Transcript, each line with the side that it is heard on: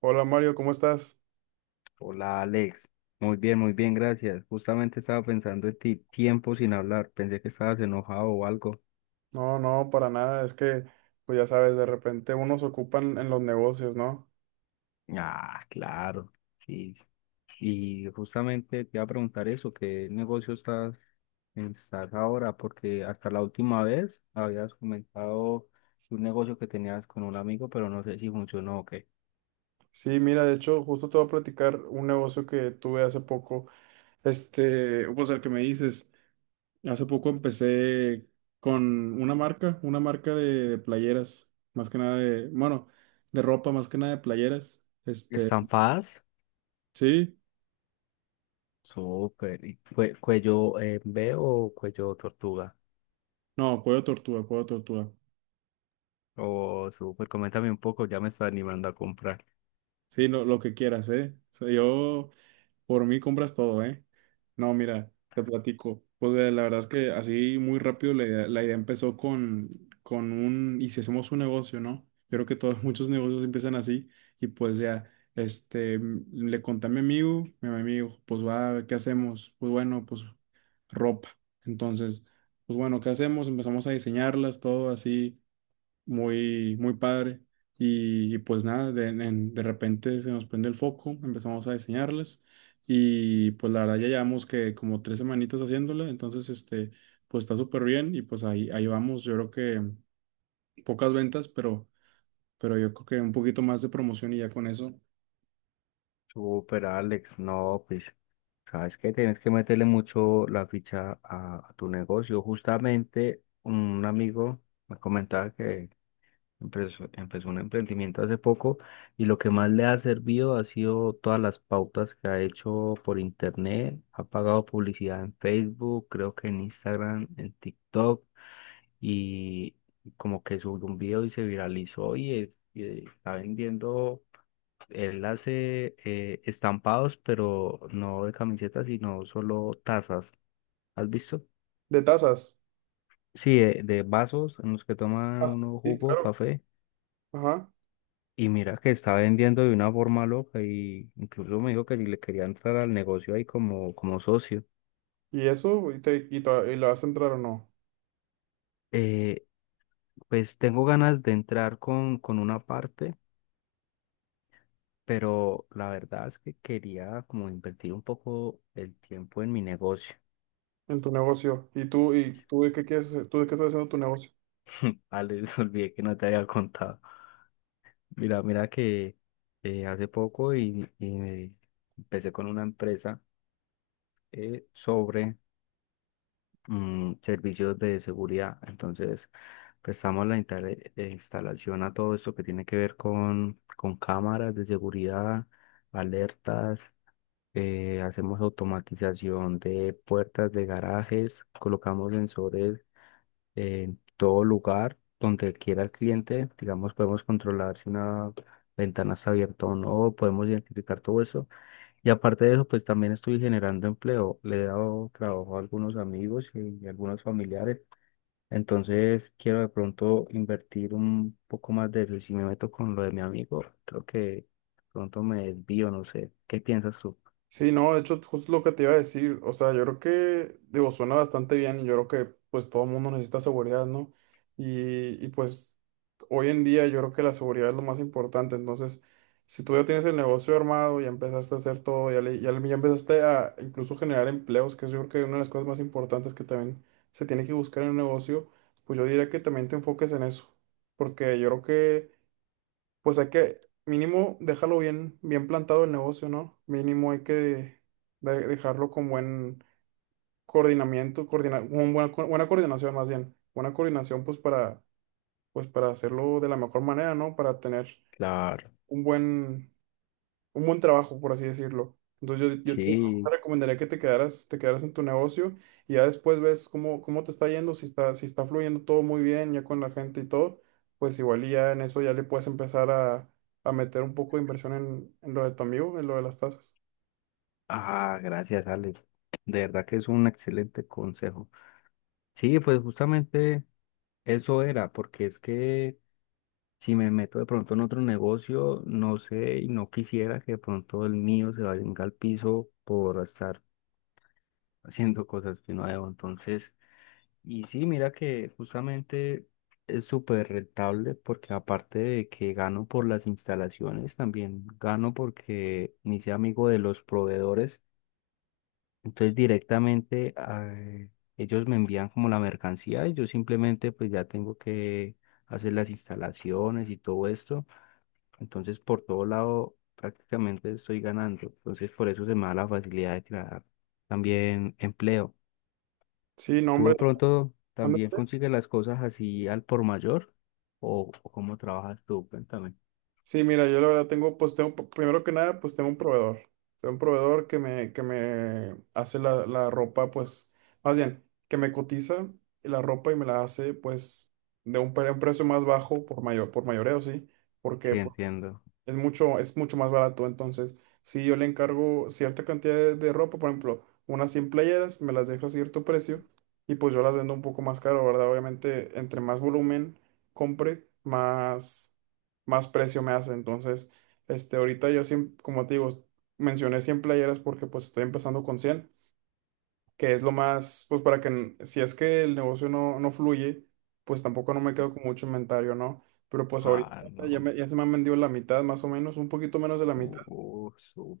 right: Hola Mario, ¿cómo estás?
left: Hola Alex, muy bien, gracias. Justamente estaba pensando en ti, tiempo sin hablar, pensé que estabas enojado o algo.
right: No, no, para nada, es que, pues ya sabes, de repente unos ocupan en los negocios, ¿no?
left: Ah, claro, sí. Y justamente te iba a preguntar eso, ¿qué negocio estás, estás ahora? Porque hasta la última vez habías comentado un negocio que tenías con un amigo, pero no sé si funcionó o qué.
right: Sí, mira, de hecho, justo te voy a platicar un negocio que tuve hace poco, pues el que me dices, hace poco empecé con una marca de playeras, más que nada de, bueno, de ropa, más que nada de playeras,
left: ¿Estampadas?
right: sí,
left: Súper. ¿Y cuello B o cuello tortuga?
right: no, cuello tortuga,
left: Oh, súper, coméntame un poco, ya me está animando a comprar.
right: sí, lo que quieras, ¿eh? O sea, yo... Por mí compras todo, ¿eh? No, mira, te platico. Pues la verdad es que así muy rápido la idea empezó con un, y si hacemos un negocio, ¿no? Yo creo que todos, muchos negocios empiezan así y pues ya, le conté a mi amigo, pues va, ¿qué hacemos? Pues bueno, pues ropa. Entonces, pues bueno, ¿qué hacemos? Empezamos a diseñarlas, todo así, muy, muy padre. Y pues nada, de repente se nos prende el foco, empezamos a diseñarlas y pues la verdad ya llevamos que como tres semanitas haciéndola, entonces pues está súper bien y pues ahí, ahí vamos, yo creo que pocas ventas, pero yo creo que un poquito más de promoción y ya con eso.
left: Súper, Alex. No, pues, sabes que tienes que meterle mucho la ficha a tu negocio. Justamente un amigo me comentaba que empezó un emprendimiento hace poco y lo que más le ha servido ha sido todas las pautas que ha hecho por internet. Ha pagado publicidad en Facebook, creo que en Instagram, en TikTok y como que subió un video y se viralizó y y está vendiendo. Él hace estampados, pero no de camisetas, sino solo tazas. ¿Has visto?
right: De tazas.
left: Sí, de vasos en los que toma
right: Ah,
left: uno
right: sí,
left: jugo,
right: claro.
left: café.
right: Ajá.
left: Y mira que está vendiendo de una forma loca y incluso me dijo que si le quería entrar al negocio ahí como, como socio.
right: ¿Y eso? ¿ y lo vas a entrar o no?
left: Eh, pues tengo ganas de entrar con una parte, pero la verdad es que quería como invertir un poco el tiempo en mi negocio.
right: En tu negocio. Y tú de qué quieres, tú de qué estás haciendo tu negocio?
left: Ah, olvidé que no te había contado. Mira, mira que hace poco y me empecé con una empresa sobre servicios de seguridad. Entonces, prestamos la instalación a todo esto que tiene que ver con cámaras de seguridad, alertas, hacemos automatización de puertas de garajes, colocamos sensores en todo lugar donde quiera el cliente. Digamos, podemos controlar si una ventana está abierta o no, podemos identificar todo eso. Y aparte de eso, pues también estoy generando empleo. Le he dado trabajo a algunos amigos y algunos familiares. Entonces, quiero de pronto invertir un poco más de eso. Y si me meto con lo de mi amigo, creo que de pronto me desvío, no sé. ¿Qué piensas tú?
right: Sí, no, de hecho, justo lo que te iba a decir, o sea, yo creo que, digo, suena bastante bien y yo creo que, pues, todo el mundo necesita seguridad, ¿no? Pues, hoy en día yo creo que la seguridad es lo más importante, entonces, si tú ya tienes el negocio armado, ya empezaste a hacer todo, ya empezaste a incluso generar empleos, que es yo creo que una de las cosas más importantes que también se tiene que buscar en un negocio, pues yo diría que también te enfoques en eso, porque yo creo que pues hay que mínimo dejarlo bien, bien plantado el negocio, ¿no? Mínimo hay que dejarlo con buen coordinamiento, con buena, buena coordinación más bien, buena coordinación pues para, pues para hacerlo de la mejor manera, ¿no? Para tener
left: Claro,
right: un buen, un buen trabajo, por así decirlo. Entonces yo te, te
left: sí.
right: recomendaría que te quedaras en tu negocio y ya después ves cómo, cómo te está yendo, si está, si está fluyendo todo muy bien ya con la gente y todo, pues igual y ya en eso ya le puedes empezar a meter un poco de inversión en lo de tu amigo, en lo de las tasas.
left: Ah, gracias, Alex. De verdad que es un excelente consejo. Sí, pues justamente eso era, porque es que si me meto de pronto en otro negocio, no sé y no quisiera que de pronto el mío se vaya al piso por estar haciendo cosas que no debo. Entonces, y sí, mira que justamente es súper rentable porque aparte de que gano por las instalaciones, también gano porque me hice amigo de los proveedores. Entonces directamente, ellos me envían como la mercancía y yo simplemente pues ya tengo que hacer las instalaciones y todo esto. Entonces por todo lado prácticamente estoy ganando. Entonces por eso se me da la facilidad de crear también empleo.
right: Sí, no,
left: ¿Tú de pronto también
right: hombre,
left: consigues las cosas así al por mayor? O cómo trabajas tú? Cuéntame.
right: sí, mira, yo la verdad tengo, pues tengo, primero que nada, pues tengo un proveedor. Tengo un proveedor que me hace la ropa, pues, más bien, que me cotiza la ropa y me la hace, pues, de un precio más bajo por mayor, por mayoreo, sí. Porque,
left: Sí,
right: pues,
left: entiendo.
right: es mucho más barato. Entonces, si yo le encargo cierta cantidad de ropa, por ejemplo, unas 100 playeras, me las deja a cierto precio y pues yo las vendo un poco más caro, ¿verdad? Obviamente, entre más volumen compre, más, más precio me hace. Entonces, ahorita yo, como te digo, mencioné 100 playeras porque pues estoy empezando con 100 que es lo más, pues para que, si es que el negocio no, no fluye, pues tampoco no me quedo con mucho inventario, ¿no? Pero pues ahorita
left: Ah,
right: ya,
left: no.
right: ya se me han vendido la mitad, más o menos, un poquito menos de la mitad,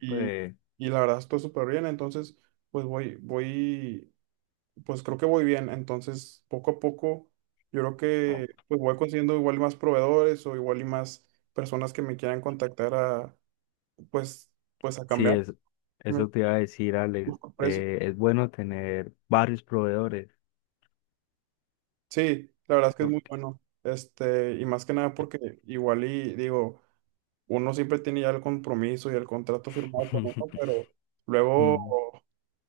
right: y, y la verdad estoy súper bien, entonces, pues voy, voy, pues creo que voy bien, entonces poco a poco, yo creo que pues voy consiguiendo igual y más proveedores o igual y más personas que me quieran contactar a, pues, pues a
left: Sí,
right: cambiar mi
left: eso te iba a decir,
right: mi
left: Alex.
right: precio.
left: Es bueno tener varios proveedores
right: Sí, la verdad es que es muy
left: porque
right: bueno. Este, y más que nada porque igual y digo, uno siempre tiene ya el compromiso y el contrato firmado con uno, pero luego,
left: Mm.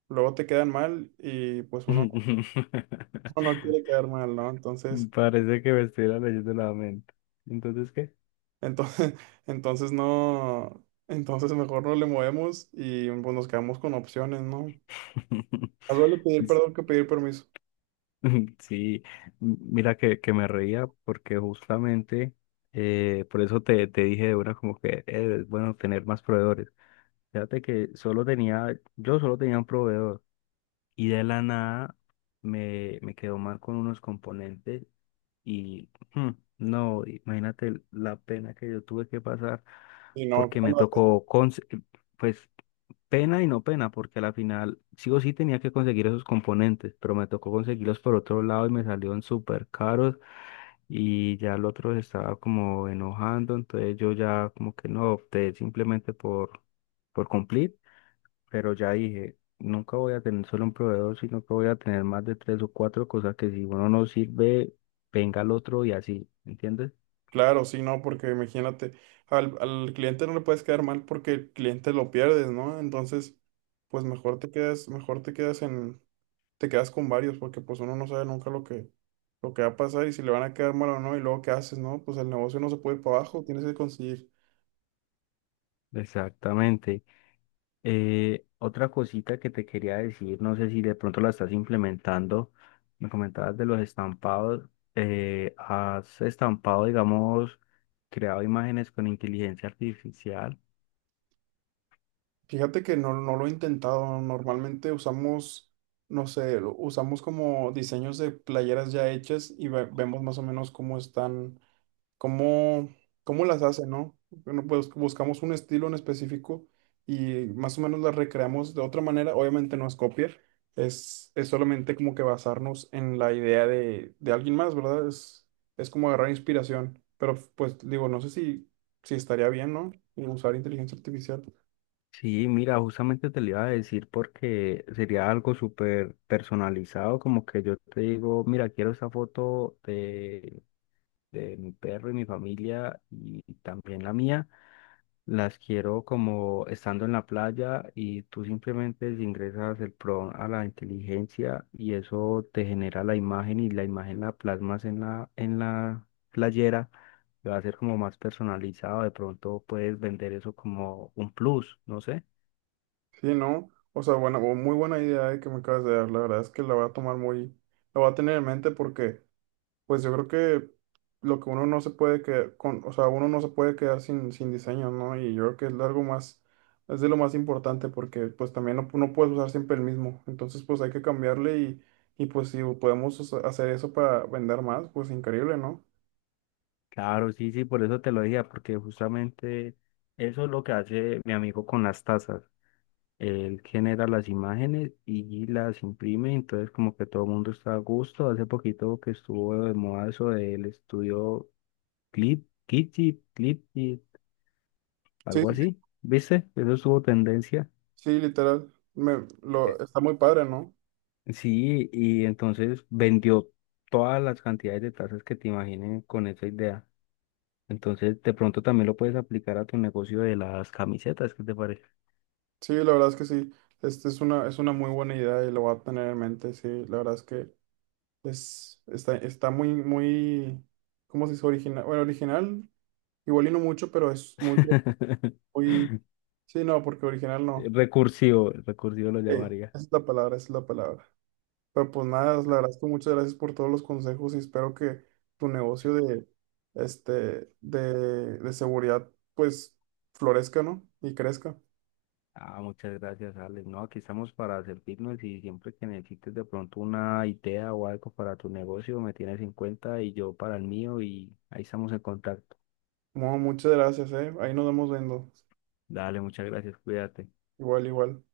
right: luego te quedan mal y pues uno, uno no quiere quedar mal, ¿no? Entonces,
left: parece que me estuviera leyendo la mente. Entonces, ¿qué?
right: entonces, entonces no, entonces mejor no le movemos y pues, nos quedamos con opciones, ¿no? Más vale pedir perdón que pedir permiso.
left: Sí, mira que me reía porque justamente por eso te dije de una como que es bueno tener más proveedores. Fíjate que solo tenía, yo solo tenía un proveedor. Y de la nada me quedó mal con unos componentes y no, imagínate la pena que yo tuve que pasar
right: Y no,
left: porque me tocó, pues pena y no pena, porque a la final sí o sí tenía que conseguir esos componentes, pero me tocó conseguirlos por otro lado y me salieron súper caros y ya el otro se estaba como enojando, entonces yo ya como que no opté simplemente por cumplir, pero ya dije, nunca voy a tener solo un proveedor, sino que voy a tener más de tres o cuatro cosas que si uno no sirve, venga el otro y así, ¿entiendes?
right: claro, sí, no, porque imagínate, al cliente no le puedes quedar mal porque el cliente lo pierdes, ¿no? Entonces, pues mejor te quedas en, te quedas con varios, porque pues uno no sabe nunca lo que, lo que va a pasar y si le van a quedar mal o no, y luego qué haces, ¿no? Pues el negocio no se puede ir para abajo, tienes que conseguir.
left: Exactamente. Otra cosita que te quería decir, no sé si de pronto la estás implementando, me comentabas de los estampados, has estampado, digamos, creado imágenes con inteligencia artificial.
right: Fíjate que no, no lo he intentado, normalmente usamos, no sé, usamos como diseños de playeras ya hechas y vemos más o menos cómo están cómo, cómo las hace, ¿no? Bueno, pues buscamos un estilo en específico y más o menos las recreamos de otra manera. Obviamente no es copiar, es solamente como que basarnos en la idea de alguien más, ¿verdad? Es como agarrar inspiración, pero pues digo, no sé si, si estaría bien, ¿no? Y usar inteligencia artificial.
left: Sí, mira, justamente te lo iba a decir porque sería algo súper personalizado, como que yo te digo, mira, quiero esa foto de mi perro y mi familia y también la mía, las quiero como estando en la playa y tú simplemente ingresas el prompt a la inteligencia y eso te genera la imagen y la imagen la plasmas en la playera. Va a ser como más personalizado, de pronto puedes vender eso como un plus, no sé.
right: Sí, ¿no? O sea, bueno, muy buena idea que me acabas de dar. La verdad es que la voy a tomar muy, la voy a tener en mente porque, pues yo creo que lo que uno no se puede quedar con, o sea, uno no se puede quedar sin, sin diseño, ¿no? Y yo creo que es algo más, es de lo más importante porque, pues también no, no puedes usar siempre el mismo. Entonces, pues hay que cambiarle y pues si podemos hacer eso para vender más, pues increíble, ¿no?
left: Claro, sí, sí, por eso te lo decía, porque justamente eso es lo que hace mi amigo con las tazas. Él genera las imágenes y las imprime, entonces como que todo el mundo está a gusto. Hace poquito que estuvo de moda eso del estudio Clip, Kitty, Clip, kit,
right: Sí,
left: algo
right: sí,
left: así, ¿viste? Eso estuvo tendencia.
right: sí, literal. Me, lo, está muy padre, ¿no?
left: Sí, y entonces vendió todas las cantidades de tazas que te imaginen con esa idea. Entonces, de pronto también lo puedes aplicar a tu negocio de las camisetas, ¿qué te parece?
right: Sí, la verdad es que sí. Este es una muy buena idea y lo voy a tener en mente. Sí, la verdad es que es, está, está muy, muy, ¿cómo se dice? Original. Bueno, original, igual y no mucho, pero es muy, muy, sí, no, porque original no.
left: Recursivo, recursivo lo
right: Sí, esa
left: llamaría.
right: es la palabra, esa es la palabra. Pero pues nada, la verdad es que muchas gracias por todos los consejos y espero que tu negocio de, de seguridad, pues, florezca, ¿no? Y crezca.
left: Ah, muchas gracias, Alex. No, aquí estamos para servirnos y siempre que necesites de pronto una idea o algo para tu negocio, me tienes en cuenta y yo para el mío y ahí estamos en contacto.
right: Bueno, muchas gracias, ¿eh? Ahí nos vamos viendo.
left: Dale, muchas gracias, cuídate.
right: Igual, igual.